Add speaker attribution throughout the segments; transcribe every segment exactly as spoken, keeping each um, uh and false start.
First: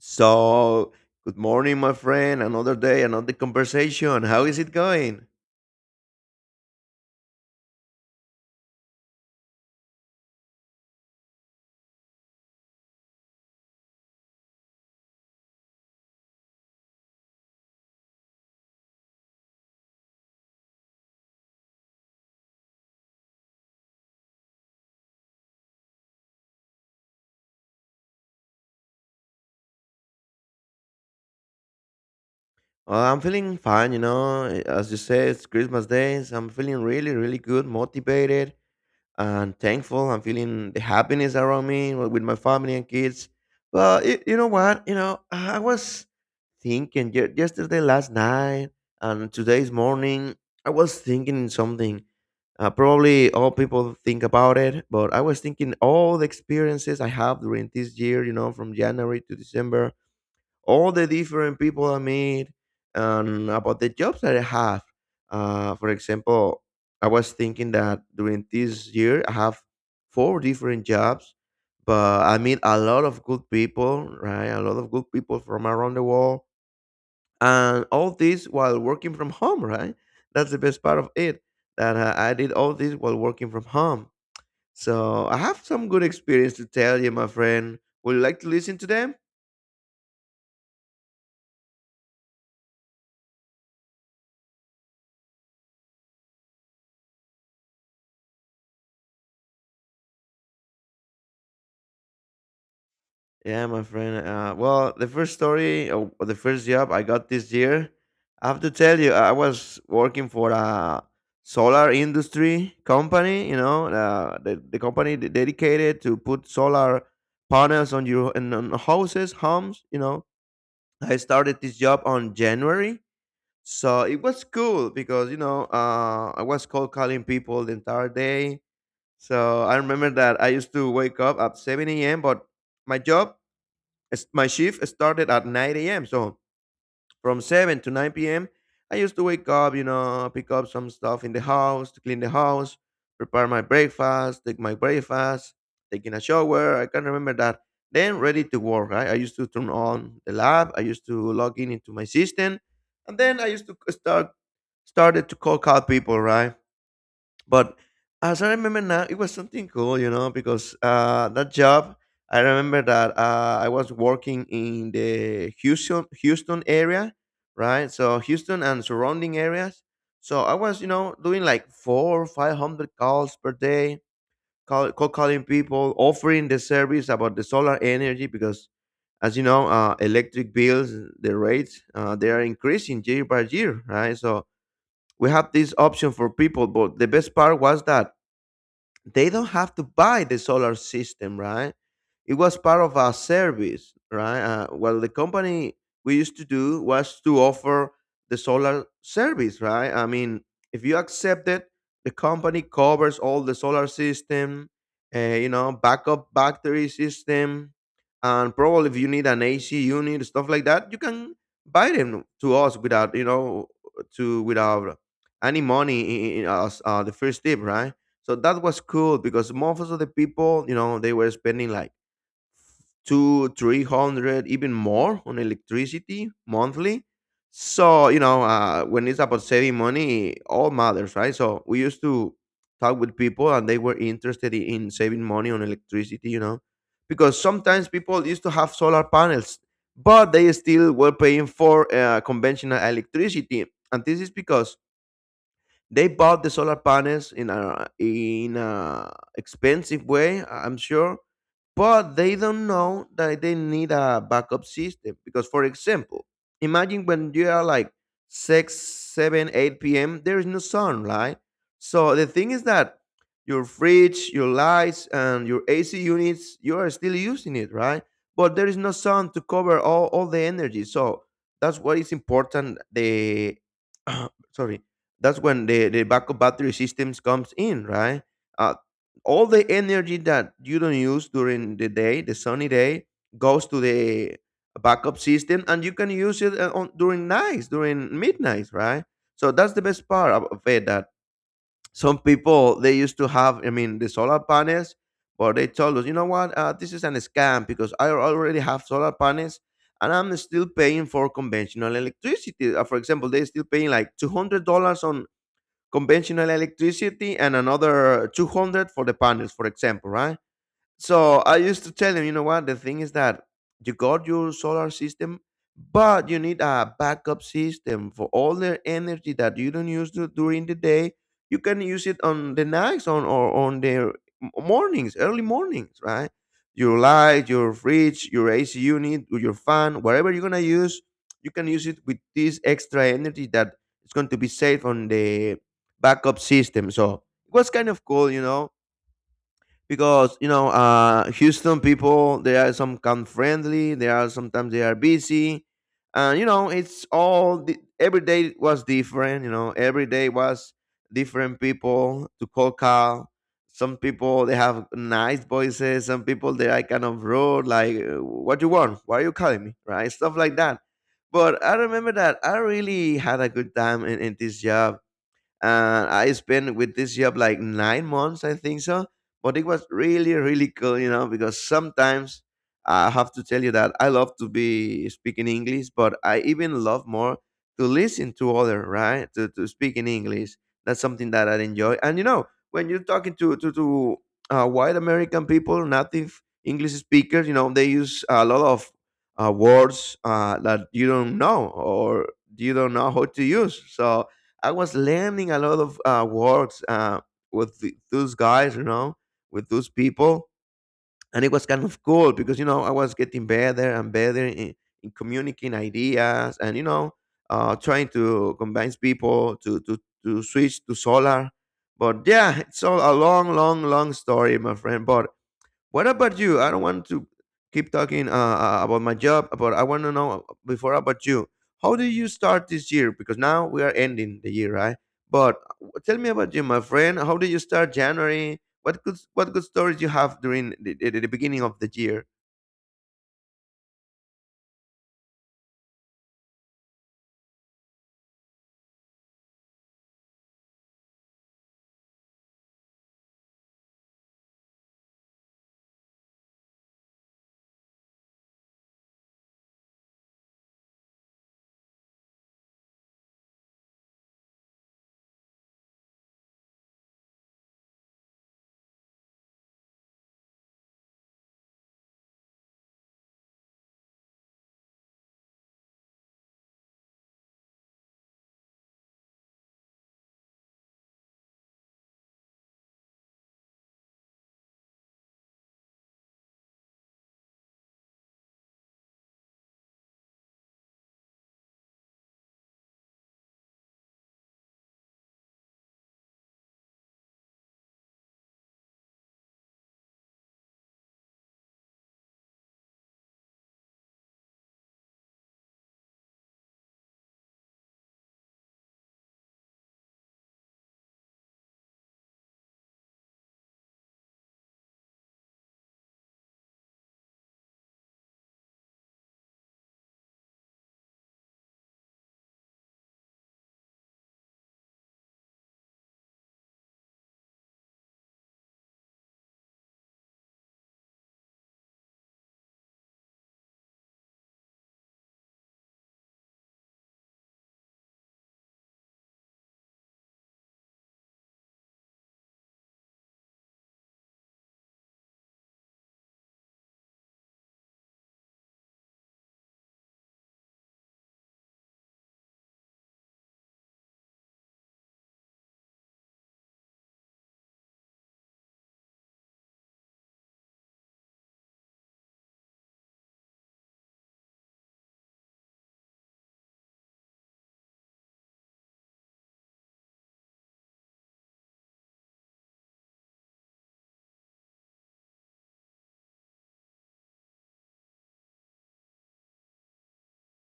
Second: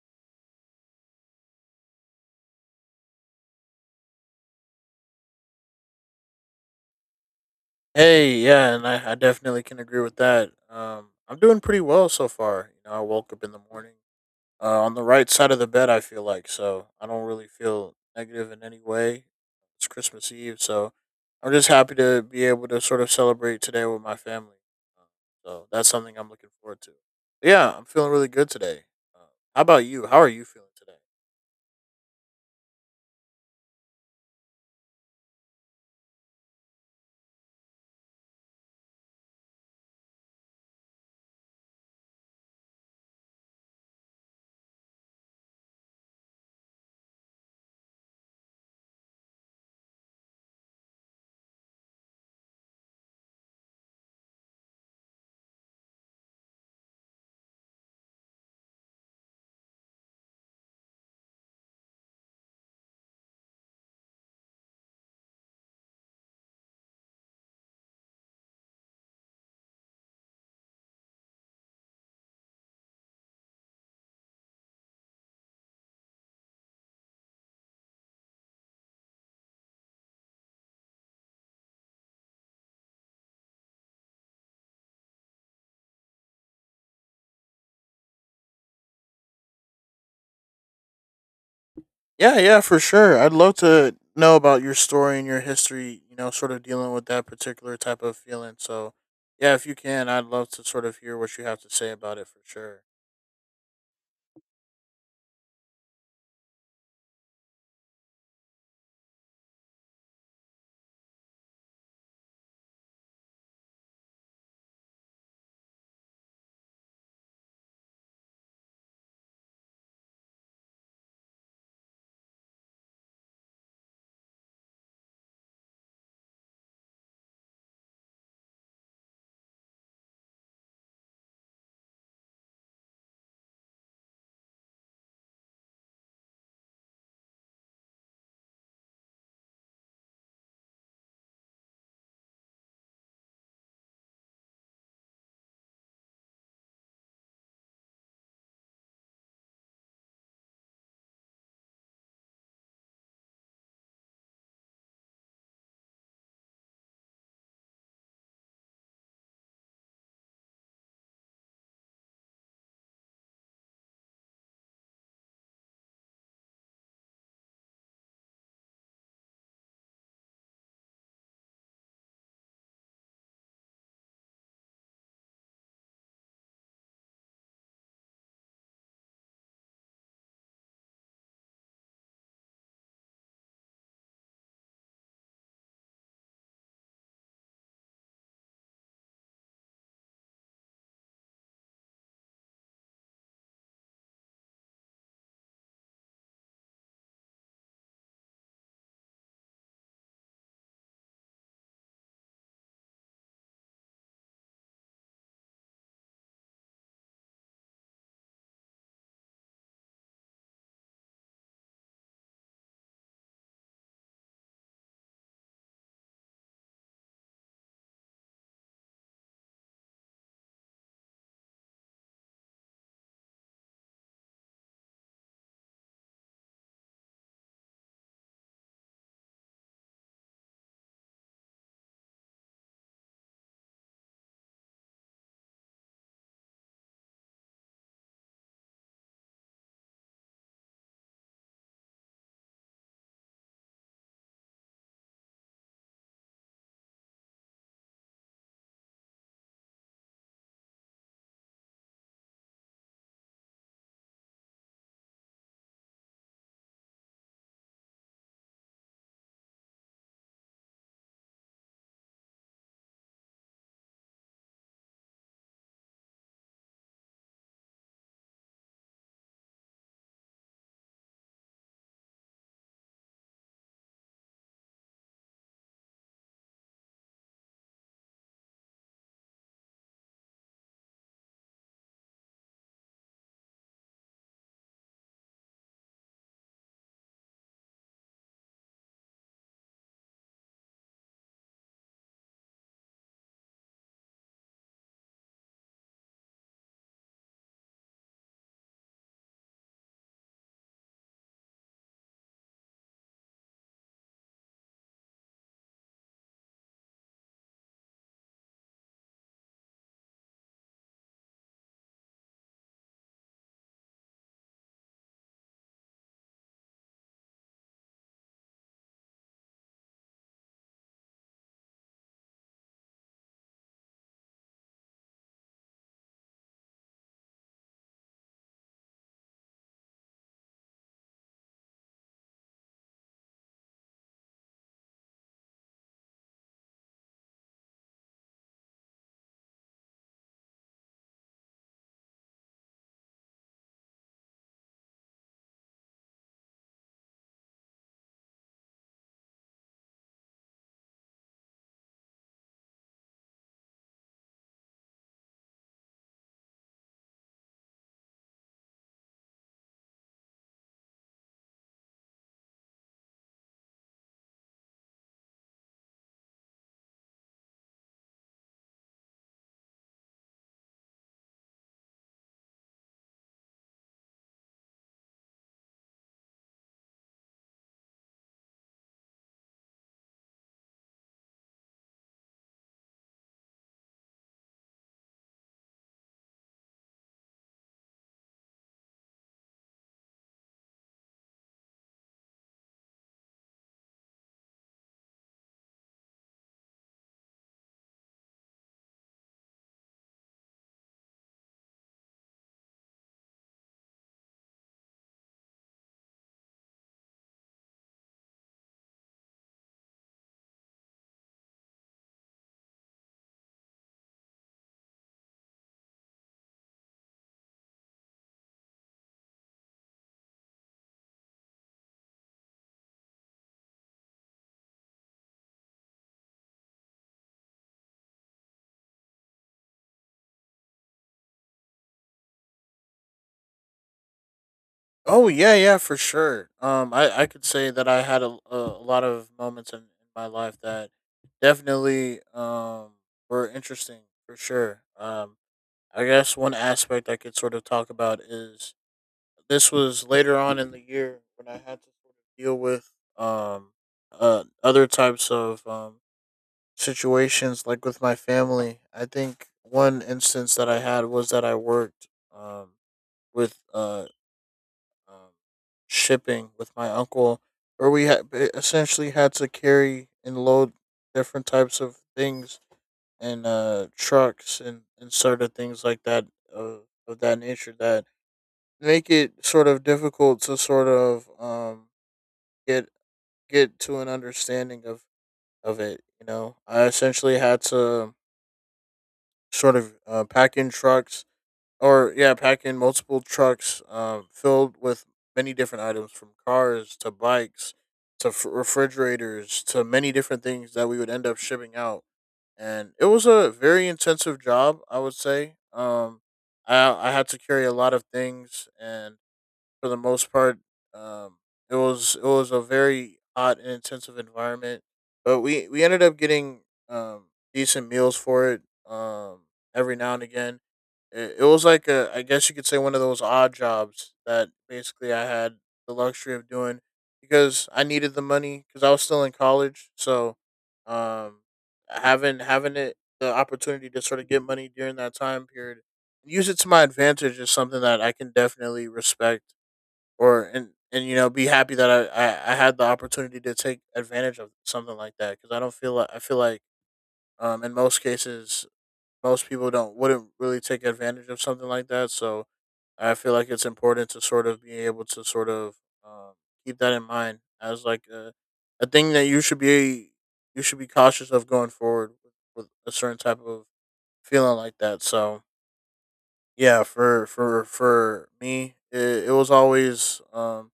Speaker 1: So, good morning, my friend. Another day, another conversation. How is it going?
Speaker 2: Hey, yeah, and I, I definitely can agree with that. Um, I'm doing pretty well so far. You know, I woke up in the morning uh, on the right side of the bed. I feel like so I don't really feel negative in any way. It's Christmas Eve, so I'm just happy to be able to sort of celebrate today with my family. Uh, So that's something I'm looking forward to. But yeah, I'm feeling really good today. Uh, how about you? How are you feeling today?
Speaker 1: Uh, I'm feeling fine, you know. As you said, it's Christmas Day, so I'm feeling really, really good, motivated, and thankful. I'm feeling the happiness around me wi- with my family and kids. But y- you know what? You know, I was thinking ye- yesterday, last night, and today's morning. I was thinking something. Uh, probably all people think about it, but I was thinking all the experiences I have during this year. You know, from January to December, all the different people I meet and about the jobs that I have. Uh, for example, I was thinking that during this year I have four different jobs, but I meet a lot of good people, right? A lot of good people from around the world, and all this while working from home, right? That's the best part of it, that uh, I did all this while working from home. So I have some good experience to tell you, my friend. Would you like to listen to them?
Speaker 2: Yeah, yeah, for sure. I'd love to know about your story and your history, you know, sort of dealing with that particular type of feeling. So, yeah, if you can, I'd love to sort of hear what you have to say about it for sure.
Speaker 1: Yeah, my friend. Uh, well, the first story, uh, the first job I got this year, I have to tell you, I was working for a solar industry company. You know, uh, the the company de- dedicated to put solar panels on your on on houses, homes. You know, I started this job on January, so it was cool because you know uh, I was cold calling people the entire day. So I remember that I used to wake up at seven a m. But my job as- my shift started at nine a m. So from seven to nine p m, I used to wake up, you know, pick up some stuff in the house, to clean the house, prepare my breakfast, take my breakfast, taking a shower. I can remember that. Then ready to work, right? I used to turn on the lab. I used to log in into my system, and then I used to start started to call call people, right? But as I remember now, it was something cool, you know, because uh, that job, I remember that uh, I was working in the Houston Houston area, right? So Houston and surrounding areas. So I was, you know, doing like four or five hundred calls per day, call, cold calling people, offering the service about the solar energy because, as you know, uh, electric bills, the rates, uh, they are increasing year by year, right? So we have this option for people, but the best part was that they don't have to buy the solar system, right? It was part of our service, right? Uh, well, the company we used to do was to offer the solar service, right? I mean, if you accept it, the company covers all the solar system, uh, you know, backup battery system, and probably if you need an A C unit, stuff like that, you can buy them to us without, you know, to without any money in, in, in us, uh, the first tip, right? So that was cool because most of the people, you know, they were spending like two, three hundred, even more on electricity monthly. So you know, uh, when it's about saving money, it all matters, right? So we used to talk with people, and they were interested i- in saving money on electricity, you know, because sometimes people used to have solar panels, but they still were paying for uh, conventional electricity, and this is because they bought the solar panels in a in a expensive way, I- I'm sure, but they don't know that they need a backup system. Because, for example, imagine when you are like six, seven, eight p m. There is no sun, right? So the thing is that your fridge, your lights, and your A C units, you are still using it, right? But there is no sun to cover all, all the energy. So that's what is important. The sorry That's when the, the backup battery systems comes in, right? uh, all the energy that you don't use during the day, the sunny day, goes to the backup system, and you can use it uh, on, during nights, during midnights, right? So that's the best part of of it, that some people, they used to have, I mean, the solar panels, but they told us, you know what? uh, this is an scam, because I already have solar panels and I'm still paying for conventional electricity. uh, for example, they're still paying like two hundred dollars on conventional electricity and another two hundred for the panels, for example, right? So I used to tell him, you know what? The thing is that you got your solar system, but you need a backup system for all the energy that you don't use du- during the day. You can use it on the nights on or on the m- mornings, early mornings, right? Your light, your fridge, your A C unit, or your fan, whatever you're gonna use, you can use it with this extra energy that it's going to be saved on the backup system. So it was kind of cool, you know, because you know uh Houston people, they are some kind friendly, they are sometimes they are busy, and you know it's all di- every day was different. You know, every day was different people to call call. Some people they have nice voices, some people they are kind of rude, like uh, what you want, why are you calling me, right? Stuff like that. But I remember that I really had a good time in, in this job, and I spent with this job like nine months, I think so. But it was really, really cool, you know, because sometimes I have to tell you that I love to be speaking English, but I even love more to listen to other, right? To, to speak in English. That's something that I enjoy. And you know, when you're talking to to, to uh, white American people, native English speakers, you know, they use a lot of uh, words uh, that you don't know or you don't know how to use. So I was learning a lot of uh, words, uh, with the, those guys, you know, with those people, and it was kind of cool because you know I was getting better and better in, in communicating ideas, and you know, uh, trying to convince people to to to switch to solar. But yeah, it's all a long, long, long story, my friend. But what about you? I don't want to keep talking uh, uh, about my job, but I want to know uh, before about you. How did you start this year? Because now we are ending the year, right? But uh, tell me about you, my friend. How did you start January? What good what good stories you have during the, the, the beginning of the year?
Speaker 2: Oh, yeah, yeah, for sure. Um I I could say that I had a a, a lot of moments in, in my life that definitely um were interesting for sure. Um I guess one aspect I could sort of talk about is this was later on in the year when I had to sort of deal with um uh other types of um situations like with my family. I think one instance that I had was that I worked um with uh um, shipping with my uncle where we had eh, essentially had to carry and load different types of things and uh trucks and and sort of things like that of, of that nature that make it sort of difficult to sort of um get get to an understanding of of it. You know, I essentially had to sort of uh, pack in trucks, or yeah, pack in multiple trucks um filled with many different items from cars to bikes to f- refrigerators, to many different things that we would end up shipping out. And it was a very intensive job, I would say. um i i had to carry a lot of things, and for the most part. Um, it was it was a very hot and intensive environment, but we we ended up getting um decent meals for it. Um, every now and again, it, it was like a, I guess you could say, one of those odd jobs that basically I had the luxury of doing because I needed the money because I was still in college. So um having having it the opportunity to sort of get money during that time period, use it to my advantage, is something that I can definitely respect. Or and and you know, be happy that I, I I had the opportunity to take advantage of something like that, because I don't feel like — I feel like um in most cases, most people don't — wouldn't really take advantage of something like that. So I feel like it's important to sort of be able to sort of um, keep that in mind as like a, a thing that you should be — you should be cautious of going forward with, with a certain type of feeling like that. So yeah, for for for me, it, it was always um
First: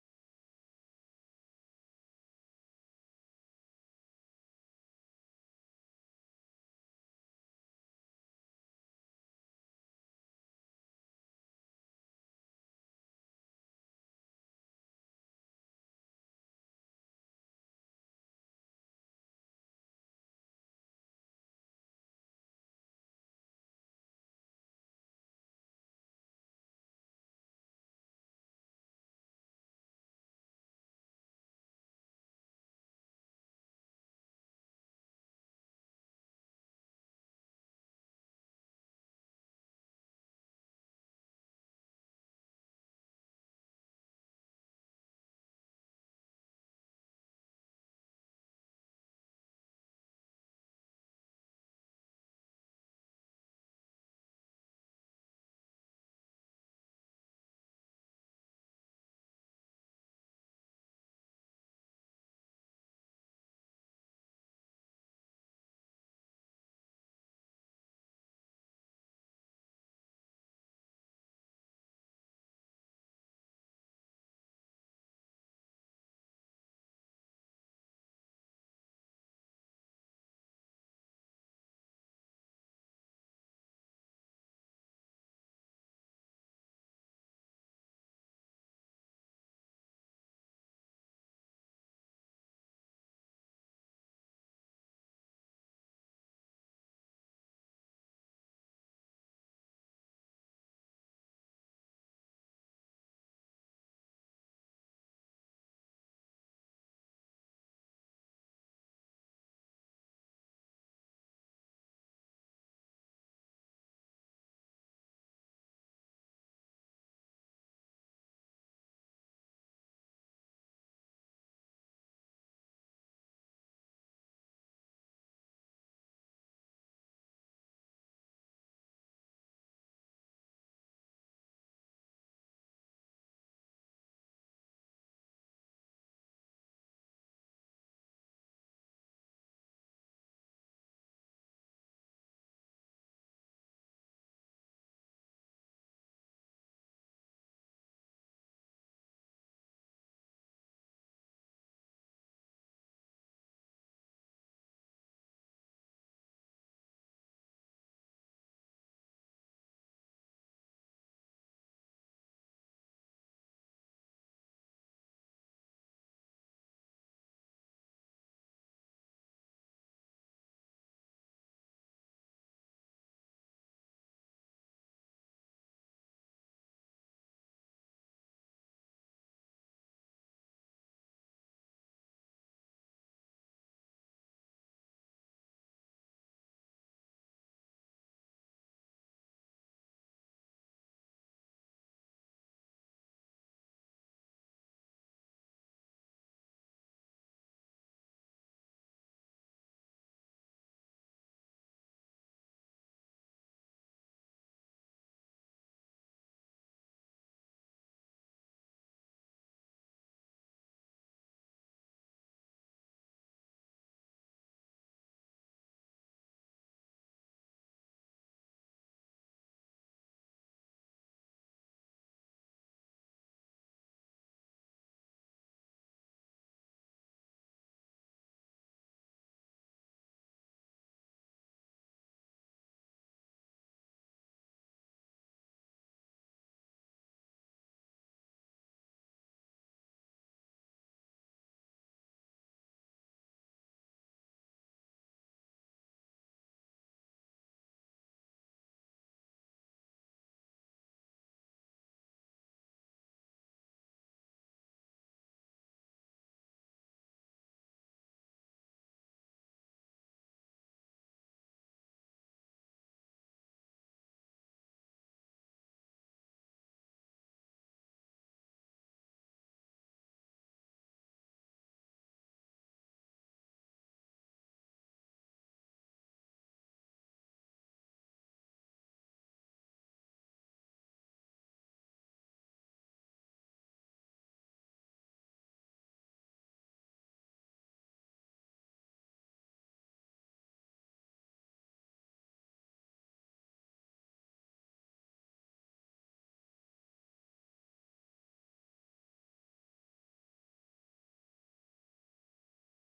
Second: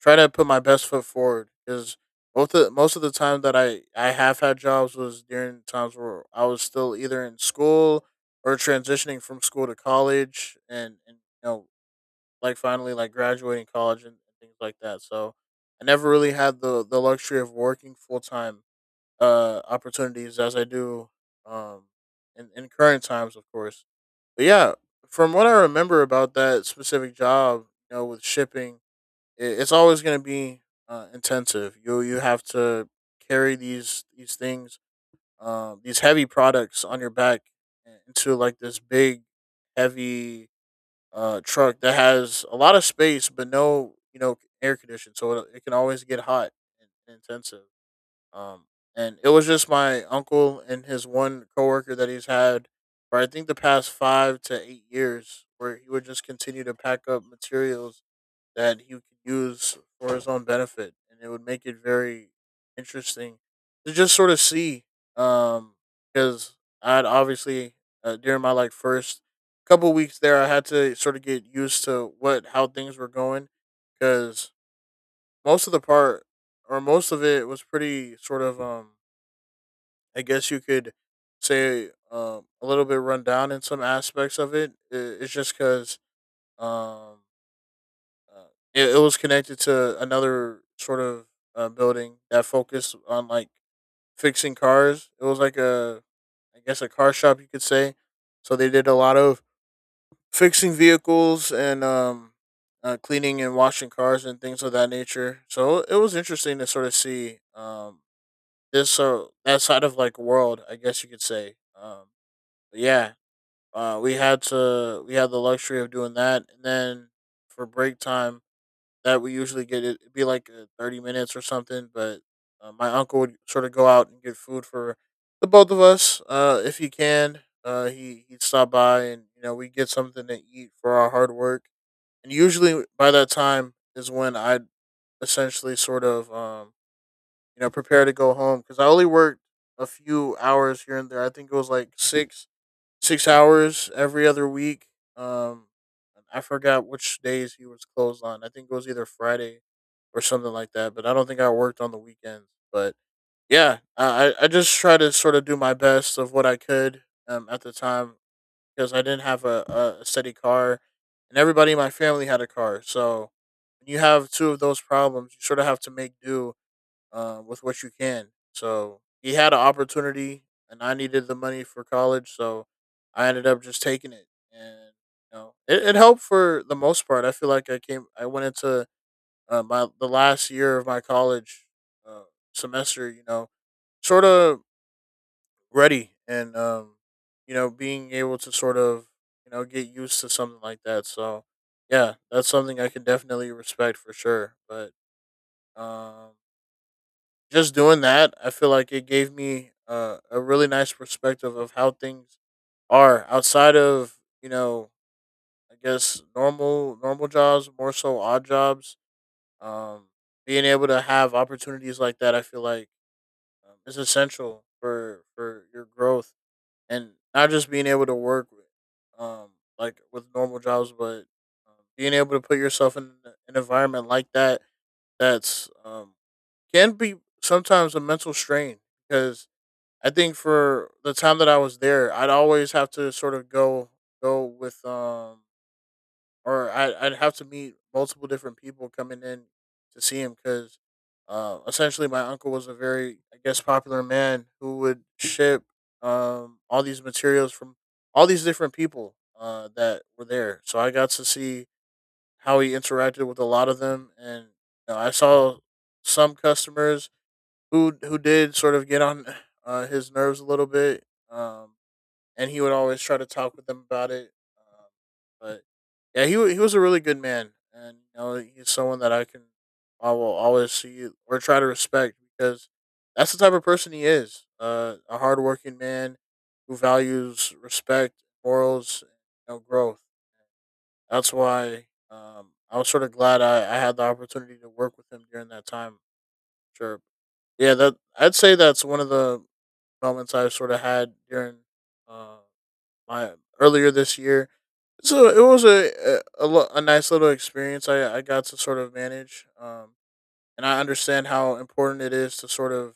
Speaker 2: try to put my best foot forward, because both of, most of the time that I, I have had jobs was during times where I was still either in school, or transitioning from school to college, and, and you know, like finally like graduating college and things like that. So I never really had the, the luxury of working full time uh, opportunities as I do um, in, in current times, of course. But yeah, from what I remember about that specific job, you know, with shipping, it, it's always going to be uh, intensive. You — you have to carry these these things, um, these heavy products on your back into like this big, heavy uh, truck that has a lot of space but no, you know, air conditioning. So, it, it can always get hot and, and intensive. Um, and it was just my uncle and his one coworker that he's had for, I think, the past five to eight years, where he would just continue to pack up materials that he could use for his own benefit, and it would make it very interesting to just sort of see. Um, because I'd obviously uh, during my like first couple weeks there, I had to sort of get used to what — how things were going, because most of the part, or most of it, was pretty sort of um, I guess you could say, um a little bit run down in some aspects of it. I- It's just because. Um, uh, it, it was connected to another sort of uh, building that focused on like fixing cars. It was like a, I guess, a car shop, you could say. So they did a lot of fixing vehicles and um, uh, cleaning and washing cars and things of that nature. So it was interesting to sort of see um, this — so that side of like world, I guess you could say. Um, but yeah, uh, we had to we had the luxury of doing that, and then for break time that we usually get, it it'd be like uh, thirty minutes or something. But uh, my uncle would sort of go out and get food for the both of us, uh, if he can. uh, he, he'd stop by and, you know, we get something to eat for our hard work. And usually by that time is when I'd essentially sort of um, you know, prepare to go home, because I only worked a few hours here and there. I think it was like six six hours every other week. Um, I forgot which days he was closed on. I think it was either Friday or something like that. But I don't think I worked on the weekends. But yeah, I I I just try to sort of do my best of what I could um, at the time, because I didn't have a, a steady car, and everybody in my family had a car. So when you have two of those problems, you sort of have to make do um, with what you can. So he had an opportunity, and I needed the money for college, so I ended up just taking it. And you know, it, it helped for the most part. I feel like I came — I went into uh, my the last year of my college uh, semester, you know, sort of ready, and um, you know, being able to sort of, you know, get used to something like that. So yeah, that's something I can definitely respect for sure, but. Um, just doing that, I feel like it gave me uh, a really nice perspective of how things are outside of, you know, I guess normal normal jobs, more so odd jobs. Um, being able to have opportunities like that, I feel like um, is essential for for your growth, and not just being able to work with um, like with normal jobs, but um, being able to put yourself in an environment like that that's um, can be sometimes a mental strain because I think for the time that I was there, I'd always have to sort of go go with um or I I'd have to meet multiple different people coming in to see him, because uh essentially my uncle was a very, I guess, popular man who would ship um all these materials from all these different people uh that were there. So I got to see how he interacted with a lot of them. And you know, I saw some customers who who did sort of get on uh, his nerves a little bit. um, and he would always try to talk with them about it. Um, but yeah, he wa- he was a really good man, and you know, he's someone that I can — I will always see or try to respect, because that's the type of person he is. Uh, a hardworking man who values respect, morals, and, you know, growth. That's why um, I was sort of glad I, I had the opportunity to work with him during that time. Sure, yeah, that I'd say that's one of the moments I've sort of had during uh, my earlier this year. So it was a a, a lo- a nice little experience I, I got to sort of manage. um, and I understand how important it is to sort of,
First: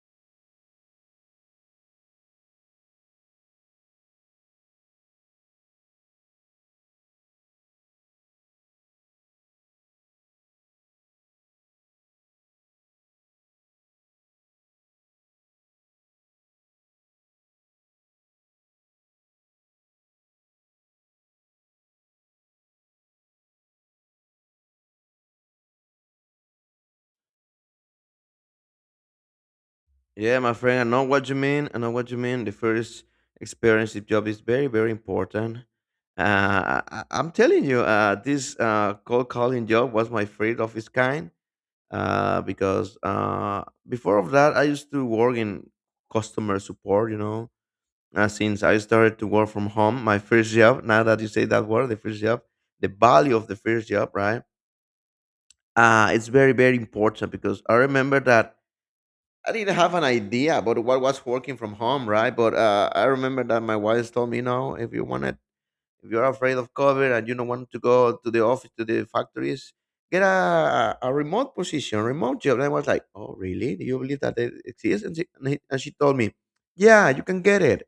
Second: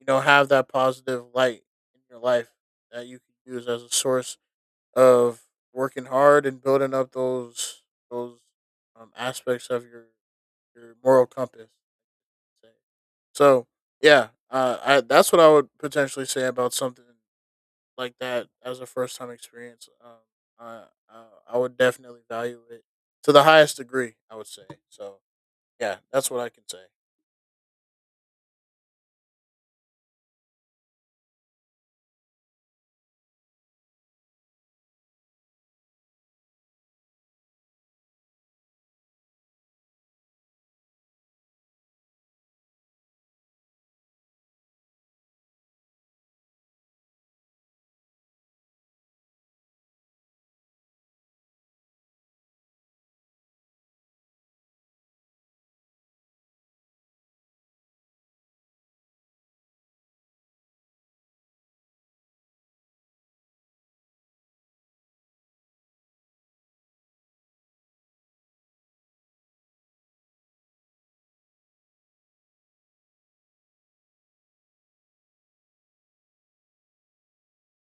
Speaker 2: you know, have that positive light in your life that you can use as a source of working hard and building up those those um, aspects of your your moral compass. So yeah, uh, I that's what I would potentially say about something like that as a first time experience. Um, I, I I would definitely value it to the highest degree, I would say so. Yeah, that's what I can say.
Speaker 1: Yeah, my friend, I know what you mean. I know what you mean. The first experience with job is very, very important. Uh, I, I- I'm telling you, uh, this uh, cold calling job was my favorite of its kind. uh, because uh, before of that, I used to work in customer support. You know, uh, since I started to work from home, my first job. Now that you say that word, the first job, the value of the first job, right? Uh, it's very very important because I remember that I didn't have an idea about what was working from home, right? But uh, I remember that my wife told me, no, if you wanted if you're afraid of COVID and you don't want to go to the office, to the factories, get a, a remote position, remote job. And I was like, oh, really? Do you believe that it exists? And she, and he- and she told me, yeah, you can get it.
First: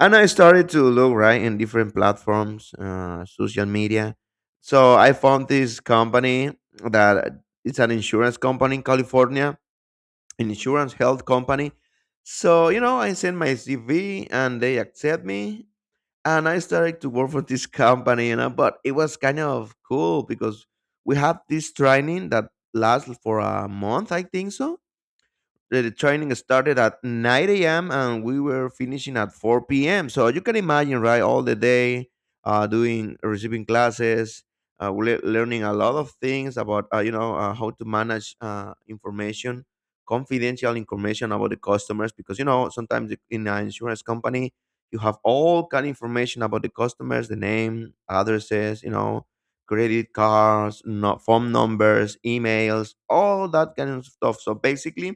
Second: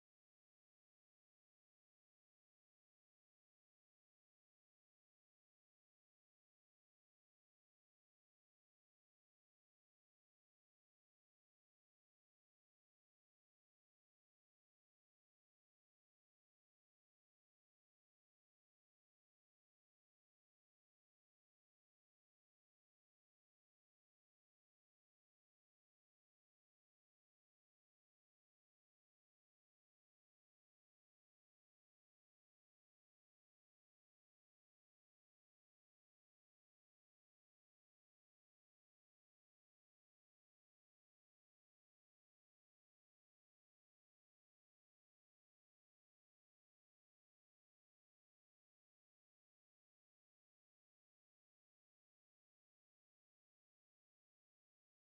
Speaker 1: And I started to look, right, in different platforms, uh, social media. So I found this company that it's an insurance company in California, an insurance health company. So, you know, I sent my C V and they accept me and I started to work for this company, you know, but it was kind of cool because we have this training that lasts for a month, I think so. The training started at nine a m and we were finishing at four p m. So you can imagine, right? All the day, uh, doing receiving classes, uh, le- learning a lot of things about uh, you know uh, how to manage uh, information, confidential information about the customers, because you know sometimes in an insurance company you have all kind of information about the customers, the name, addresses, you know, credit cards, no, phone numbers, emails, all that kind of stuff. So basically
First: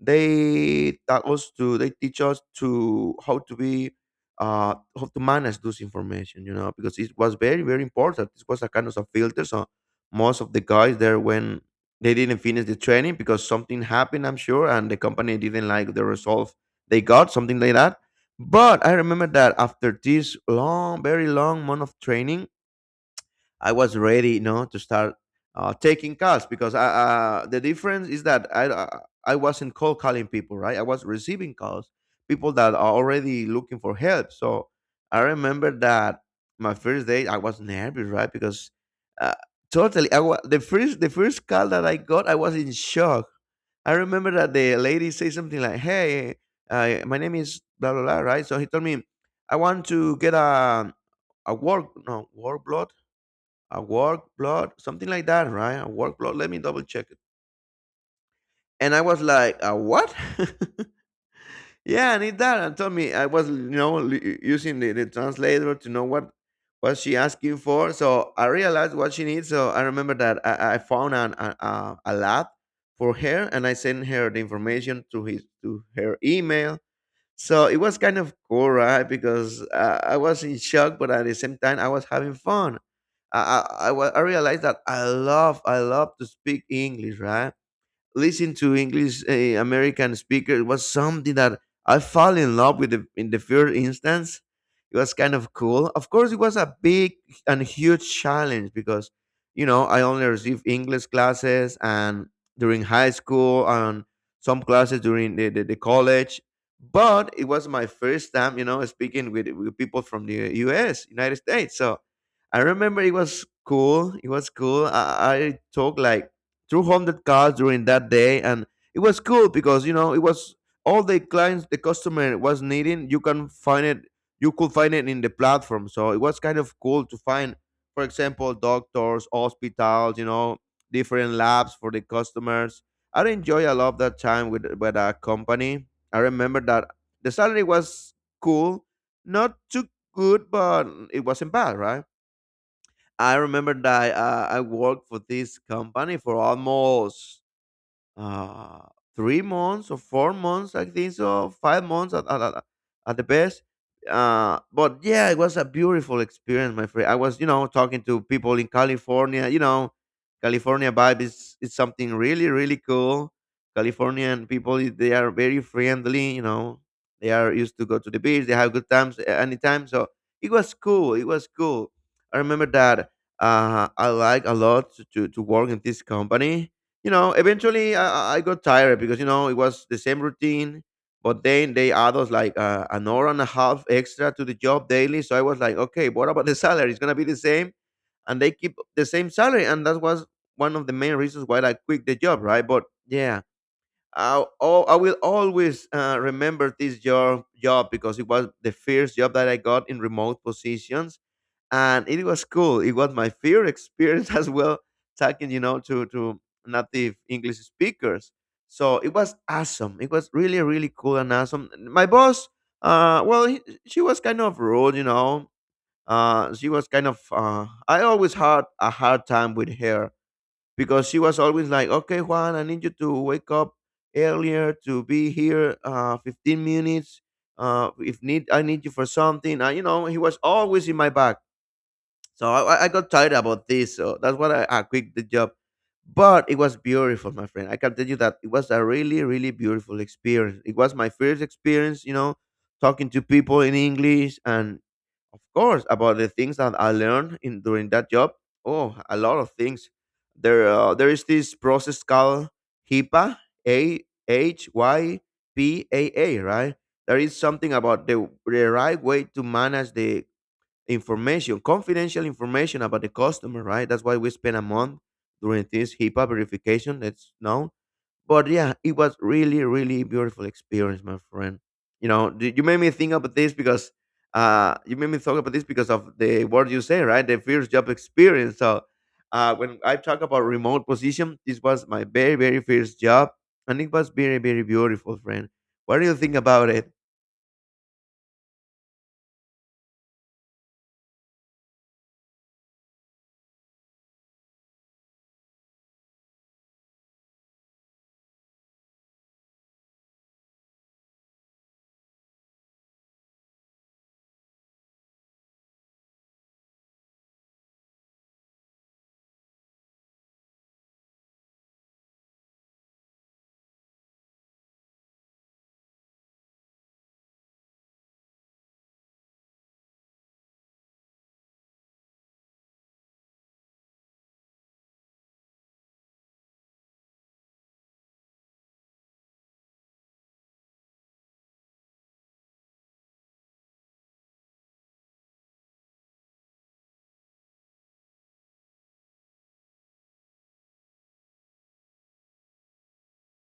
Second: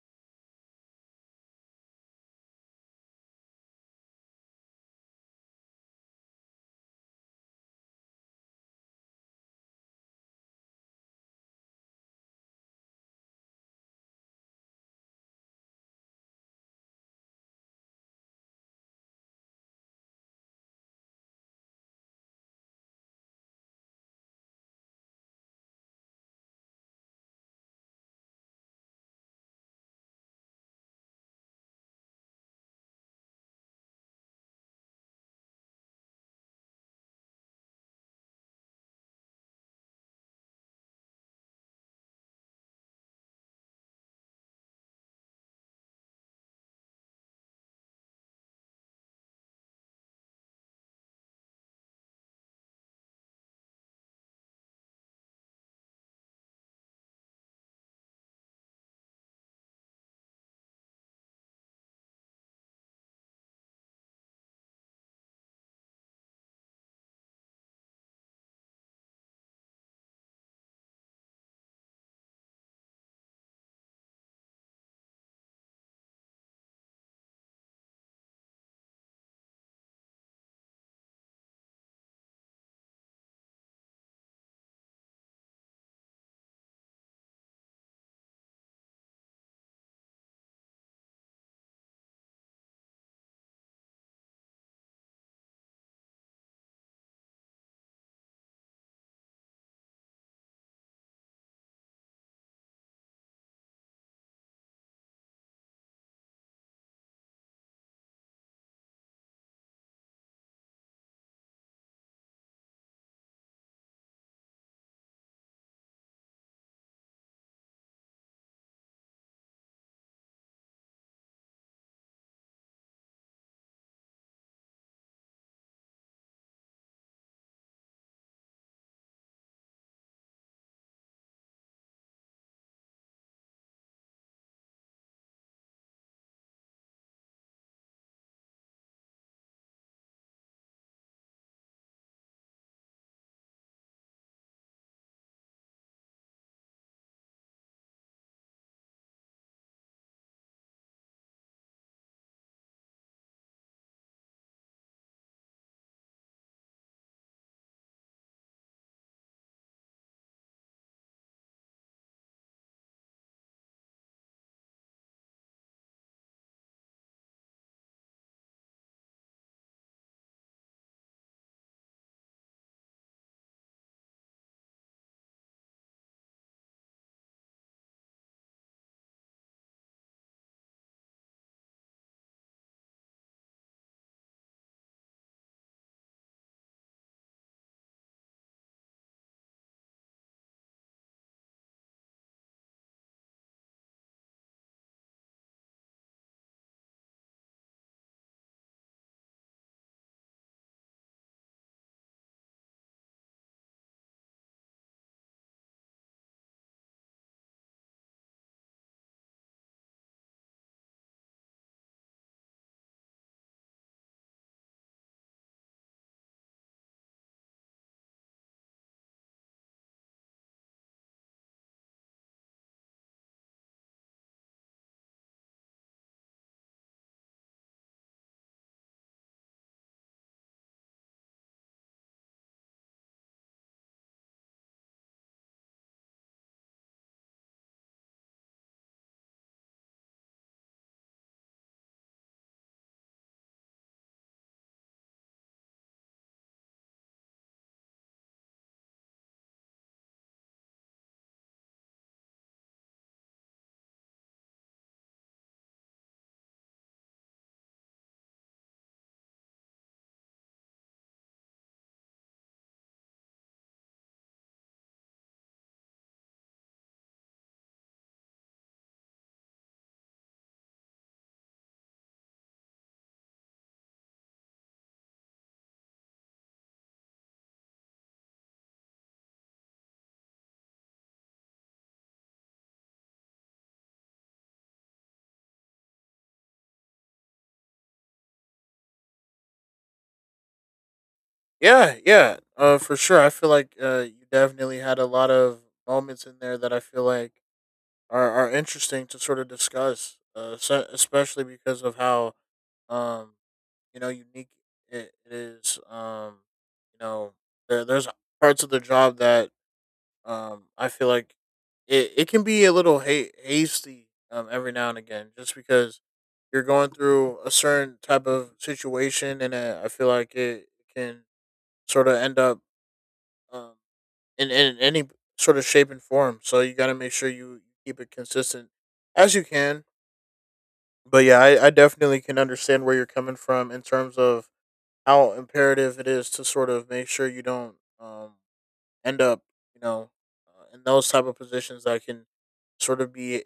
Speaker 1: they tell us to they teach us to how to be uh how to manage those information, you know, because it was very, very important. This was a kind of a filter. So most of the guys there when they didn't finish the training because something happened, I'm sure, and the company didn't like the result they got, something like that. But I remember that after this long, very long month of training, I was ready, you know, to start uh, taking calls because I, uh, The difference is that I uh, I wasn't cold calling people, right? I was receiving calls, people that are already looking for help. So I remember that my first day I was nervous, right? Because uh, totally, I wa- the first the first call that I got, I was in shock. I remember that the lady said something like, "Hey, uh, my name is blah blah blah," right? So he told me, "I want to get a a work no work a work blood," something like that, right? A work blood. Let me double check it. And I was like, a what? Yeah, I need that. And told me I was, you know, l- using the, the translator to know what was she asking for. So I realized what she needs. So I remember that I, I found an, a, a a lab for her, and I sent her the information to his to her email. So it was kind of cool, right? Because uh, I was in shock, but at the same time, I was having fun. I, I, I wa- I realized that I love I love to speak English, right? Listen to English uh, American speakers was something that I fell in love with the, in the first instance. It was kind of cool. Of course, it was a big and huge challenge because you know I only received English classes and during high school and some classes during the, the, the college. But it was my first time, you know, speaking with, with people from the U S. United States. So I remember it was cool. It was cool. I, I took like two hundred calls during that day, and it was cool because you know it was all the clients the customer was needing. You can find it. You could find it in the platform. So it was kind of cool to find, for example, doctors, hospitals, you know, different labs for the customers. I enjoy a lot that time with with a company. I remember that the salary was cool, not too good, but it wasn't bad, right? I remember that uh, I worked for this company for almost uh, three months or four months, I think so, five months at, at, at, at the best. Uh, but yeah, it was a beautiful experience, my friend. I was, you know, talking to people in California. You know, California vibe is, is something really, really cool. Californian people, i- they are very friendly. You know, they are used to go to the beach. They have good times a- anytime. So it was cool. It was cool. I remember that uh, I like a lot to, to, to work in this company, you know, eventually I, I I got tired because you know it was the same routine, but then they add us like uh, an hour and a half extra to the job daily. So I was like, okay, what about the salary? It's gonna be the same, and they keep the same salary, and that was one of the main reasons why I quit the job, right? But yeah, I oh, I will always uh, remember this job job because it was the first job that I got in remote positions and it was cool. It was my first experience as well, talking, you know, to to native English speakers. So it was awesome. It was really, really cool and awesome. My boss, uh, well, he, she was kind of rude, you know. Uh, she was kind of. Uh, I always had a hard time with her because she was always like, "Okay, Juan, I need you to wake up earlier to be here, uh, fifteen minutes. Uh, if need, I need you for something." Uh, you know, he was always in my back, so I, I I got tired about this. So that's why I, I quit the job. But it was beautiful, my friend. I can tell you that it was a really, really beautiful experience. It was my first experience, you know, talking to people in English and of course about the things that I learned in during that job. Oh, a lot of things. There uh, there is this process called HIPAA, A H Y P A A, right? There is something about the, the right way to manage the information, confidential information about the customer, right? That's why we spent a month during this HIPAA verification. That's known. But yeah, it was really, really beautiful experience, my friend. You know, d- you made me think about this because uh, you made me talk about this because of the word you say, right? The first job experience. So uh, when I talk about remote position, this was my very, very first job, and it was very, very beautiful, friend. What do you think about it?
Speaker 2: Yeah, yeah, uh, for sure. I feel like uh, you definitely had a lot of moments in there that I feel like are are interesting to sort of discuss, uh, se- especially because of how um you know unique it, it is. Um, you know, there, there's parts of the job that um I feel like it, it can be a little ha- hasty um every now and again, just because you're going through a certain type of situation, and uh, I feel like it can sort of end up Um, in in any sort of shape and form. So you got to make sure you keep it consistent as you can. But yeah, I, I definitely can understand where you're coming from in terms of how imperative it is to sort of make sure you don't um, end up, you know, uh, in those type of positions that can sort of be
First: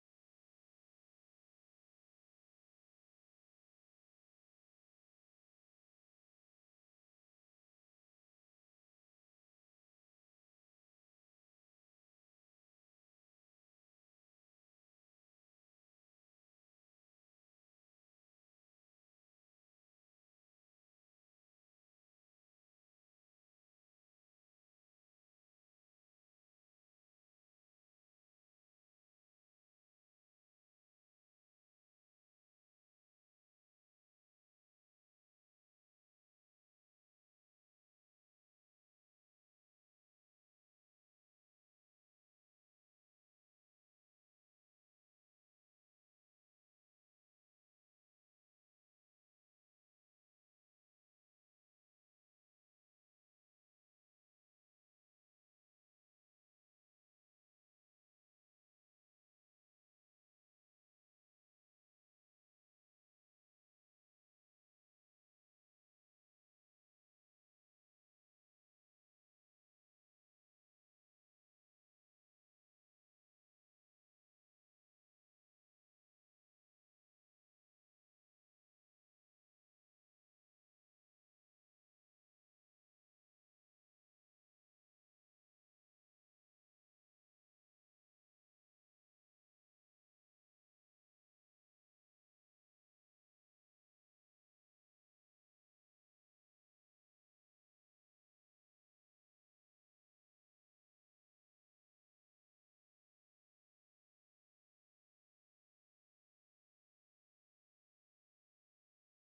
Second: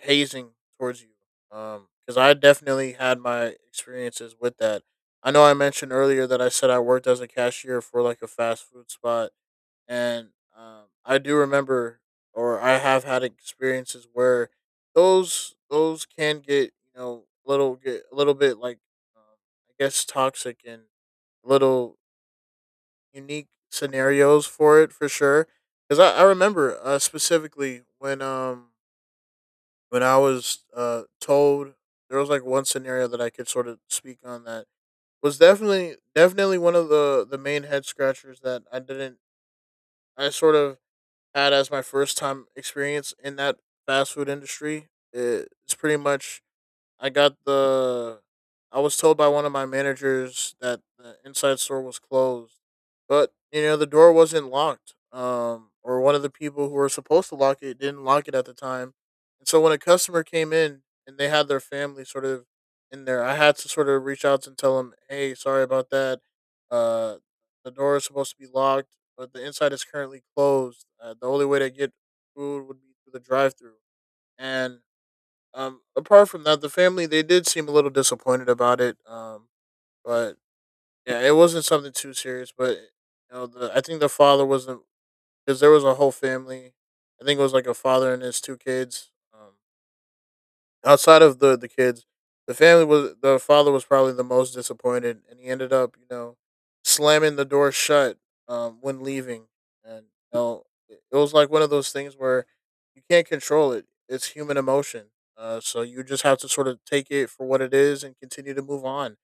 Speaker 2: hazing towards you. Because I definitely had my experiences with that. I know I mentioned earlier that I said I worked as a cashier for like a fast food spot, and um, I do remember, or I have had experiences where those those can get you know little get a little bit like, um, I guess toxic and little unique scenarios for it for sure. Because I, I remember uh, specifically when um when I was uh told there was like one scenario that I could sort of speak on that was definitely definitely one of the the main head scratchers that I didn't I sort of had as my first time experience in that fast food industry. It's pretty much I got the. I was told by one of my managers that the inside store was closed, but you know the door wasn't locked. Um, or one of the people who were supposed to lock it didn't lock it at the time, and so when a customer came in and they had their family sort of in there, I had to sort of reach out and tell them, "Hey, sorry about that. Uh, the door is supposed to be locked, but the inside is currently closed. Uh, the only way to get food would be through the drive-through." And um, apart from that, the family they did seem a little disappointed about it. Um, but yeah, it wasn't something too serious. But you know, the I think the father wasn't, because there was a whole family. I think it was like a father and his two kids. Um, outside of the the kids, the family was the father was probably the most disappointed, and he ended up you know slamming the door shut um, when leaving, and you know it it was like one of those things where you can't control it. It's human emotion, uh, so you just have to sort of take it for what it is and continue to move on.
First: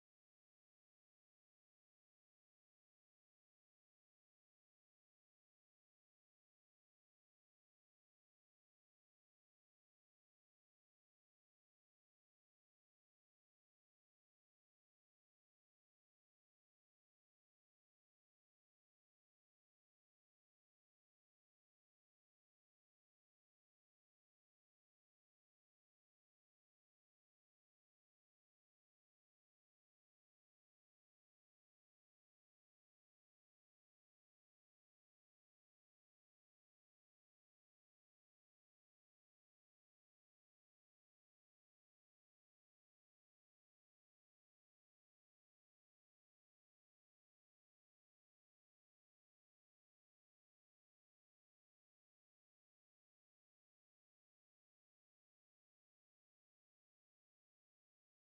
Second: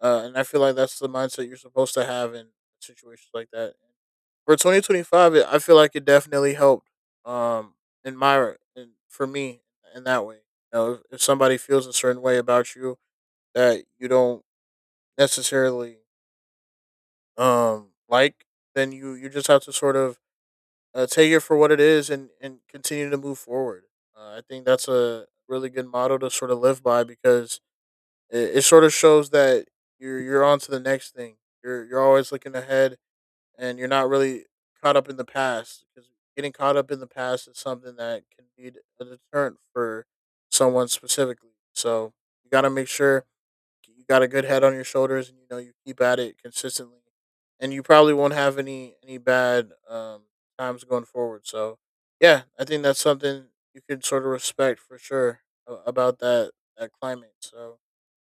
Speaker 2: Uh, and I feel like that's the mindset you're supposed to have in situations like that. For twenty twenty-five, I feel like it definitely helped. Um, in my and For me in that way, you know, if, if somebody feels a certain way about you that you don't necessarily um like, then you you just have to sort of uh, take it for what it is and and continue to move forward. Uh, I think that's a really good motto to sort of live by because it, it sort of shows that you're you're on to the next thing. You're you're always looking ahead and you're not really caught up in the past, because getting caught up in the past is something that can be a deterrent for someone specifically. So you got to make sure you got a good head on your shoulders and you know you keep at it consistently and you probably won't have any any bad um times going forward. So yeah, I think that's something you can sort of respect for sure a- about that that climate. So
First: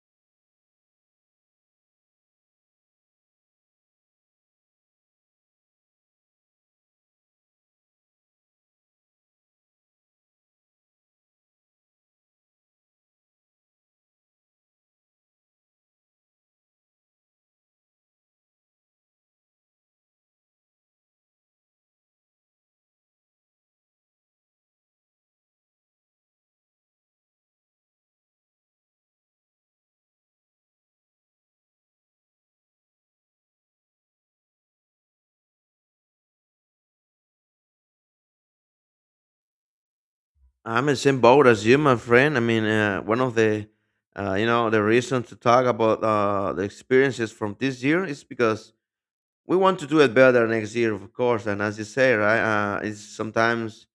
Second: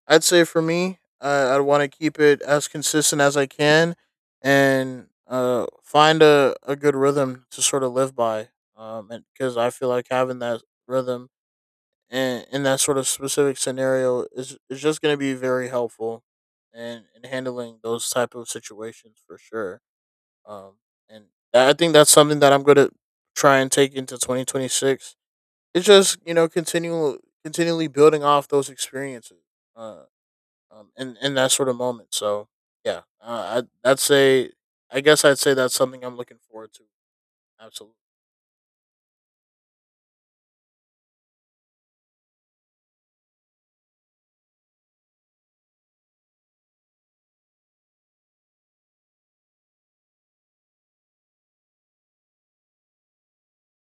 Speaker 2: I'd say for me, uh, I want to keep it as consistent as I can, and uh find a, a good rhythm to sort of live by, um and because I feel like having that rhythm and in that sort of specific scenario is is just going to be very helpful and in in handling those type of situations for sure. um and i I think that's something that I'm going to try and take into twenty twenty-six. It's just you know continual continually building off those experiences uh um in in that sort of moment. So yeah, uh, I that's a, I guess I'd say that's something I'm looking forward to, absolutely.
Speaker 1: I'm in the same boat as you, my friend. I mean, uh, one of the uh, you know the reasons to talk about uh, the experiences from this year is because we want to do it better next year, of course. And as you say, right, uh, it's sometimes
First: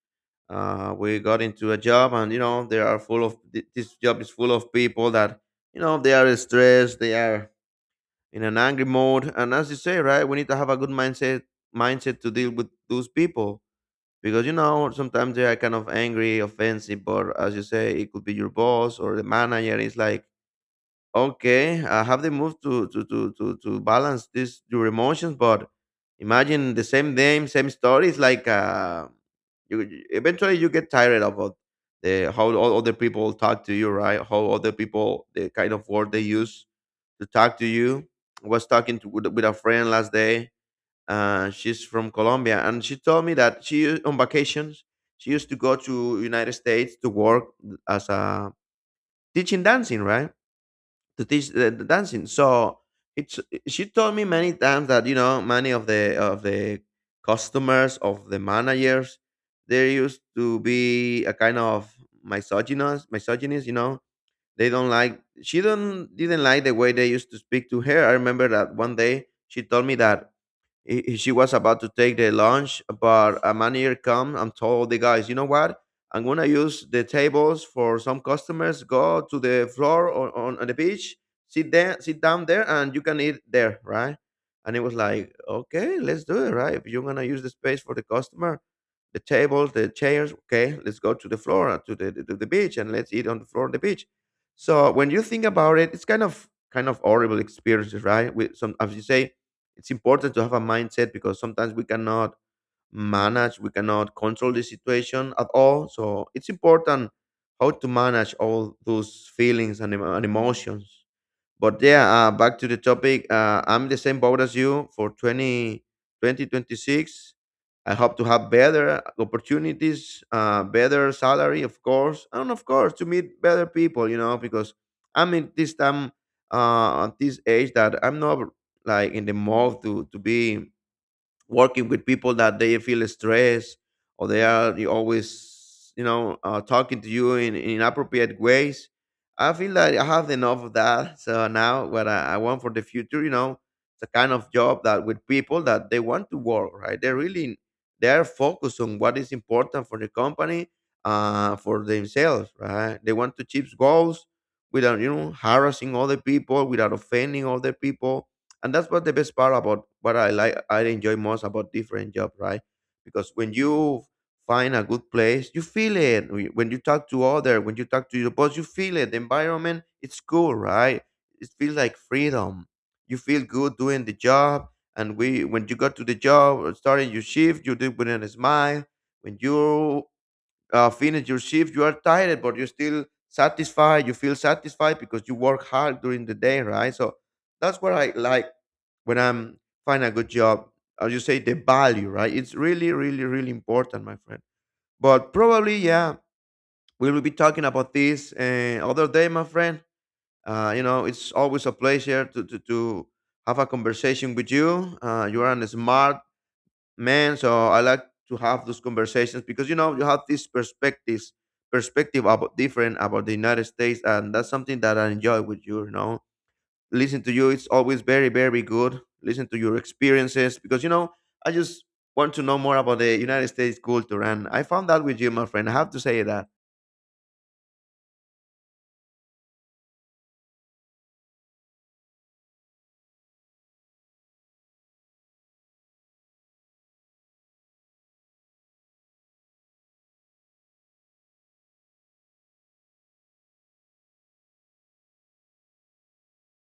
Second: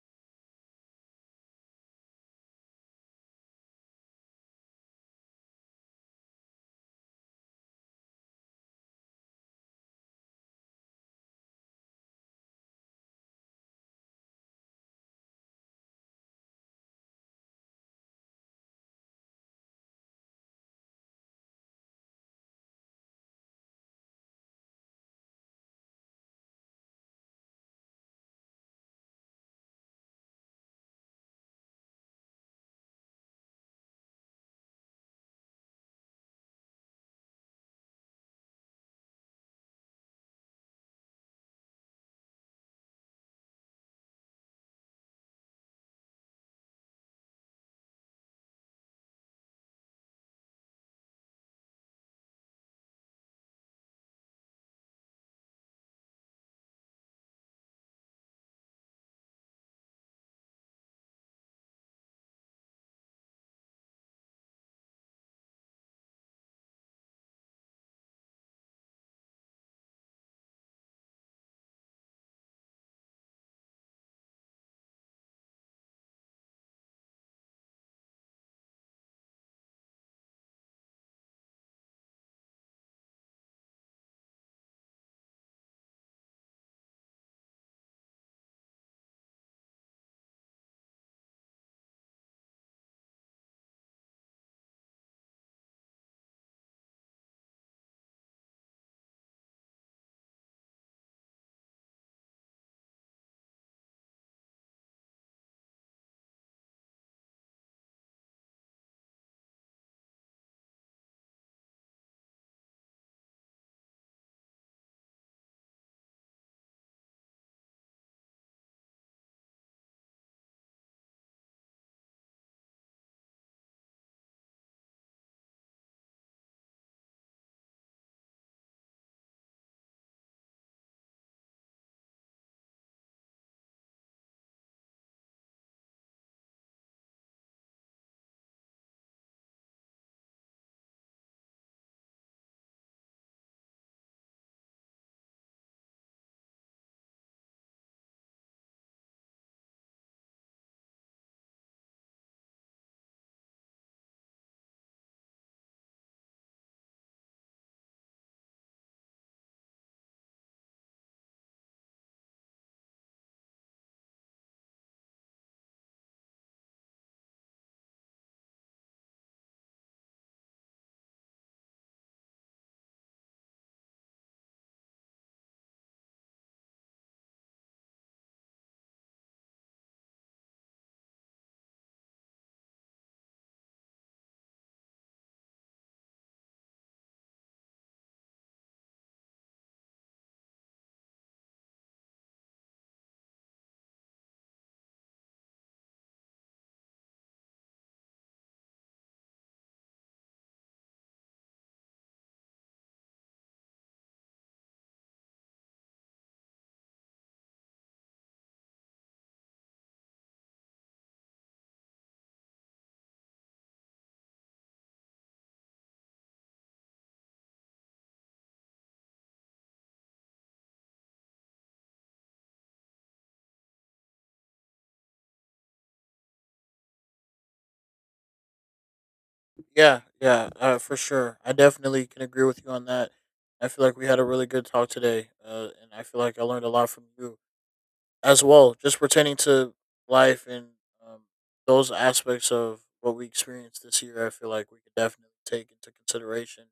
Speaker 1: uh, we got into a job, and you know they are full of thi- this job is full of people that you know they are stressed, they are in an angry mode, and as you say, right, we need to have a good mindset mindset to deal with those people because you know sometimes they are kind of angry offensive, but as you say, it could be your boss or the manager. It's like okay, uh, have they moved to to to to, to balance this your emotions, but imagine the same name same story. It's like uh you you- eventually you get tired of all the how all other people talk to you, right, how other people the kind of word they use to talk to you. I was talking to, with, with a friend last day. uh, she's from Colombia, and she told me that she on vacations she used to go to United States to work as a teaching dancing, right? To teach the, the dancing. So it's she told me many times that you know many of the of the customers of the managers there used to be a kind of misogynist, misogynist, you know. They don't like she don't didn't like the way they used to speak to her. I remember that one day she told me that i- she was about to take the lunch, but a manager come and told the guys, you know what? I'm gonna use the tables for some customers. Go to the floor on, on, on the beach, sit there, sit down there, and you can eat there, right? And it was like, okay, let's do it, right? If you're gonna use the space for the customer, the table, the chairs. Okay, let's go to the floor, uh, to the to the beach, and let's eat on the floor of the beach. So when you think about it, it's kind of kind of horrible experiences, right? With some, as you say, it's important to have a mindset because sometimes we cannot manage, we cannot control the situation at all. So it's important how to manage all those feelings and, emo- and emotions. But yeah, uh, back to the topic. Uh, I'm the same boat as you for twenty twenty twenty six. I hope to have better opportunities, uh, better salary, of course, and of course to meet better people. You know, because I'm in this time, uh, at this age that I'm not like in the mood to to be working with people that they feel stressed, or they are you always you know uh, talking to you in, in inappropriate ways. I feel that I have enough of that. So now what I, I want for the future, you know, it's a kind of job that with people that they want to work, right, they really they are focused on what is important for the company, uh, for themselves, right, they want to achieve goals without, you know, harassing other people, without offending other people. And that's what the best part about what I like, I enjoy most about different job, right? Because when you find a good place, you feel it. Wh- when you talk to other, when you talk to your boss, you feel it. The environment it's cool, right? It feels like freedom. You feel good doing the job, and we when you got to the job or starting your shift, you do it with a smile. When you uh, finish your shift, you are tired, but you're still satisfied. You feel satisfied because you work hard during the day, right? So that's what I like when I'm find a good job. As you say, the value, right? It's really, really, really important, my friend. But probably, yeah, we will be talking about this uh, other day, my friend. Uh, you know, it's always a pleasure to, to, to have a conversation with you. Uh, you are a smart man, so I like to have those conversations because you know you have these perspectives perspective about different about the United States, and that's something that I enjoy with you. You know, listen to you, it's always very, very good listen to your experiences, because you know I just want to know more about the United States culture, and I found that with you, my friend. I have to say that
Speaker 2: Yeah, yeah, uh, for sure. I definitely can agree with you on that. I feel like we had a really good talk today, uh, and I feel like I learned a lot from you as well, just pertaining to life and um, those aspects of what we experienced this year. I feel like we could definitely take into consideration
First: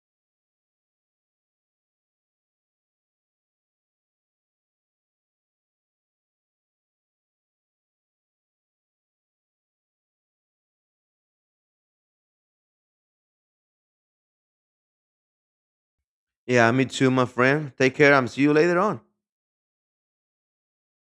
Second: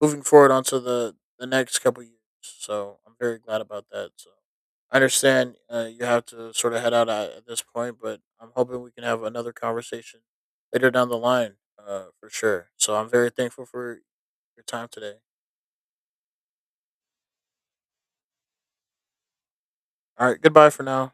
Speaker 2: moving forward onto the the next couple years. So I'm very glad about that. So I understand uh, you have to sort of head out at, at this point, but I'm hoping we can have another conversation later down the line, uh, for sure. So I'm very thankful for your time today.
Speaker 1: yeah, me too, my friend. Take care and see you later on.
Speaker 2: All right, goodbye for now.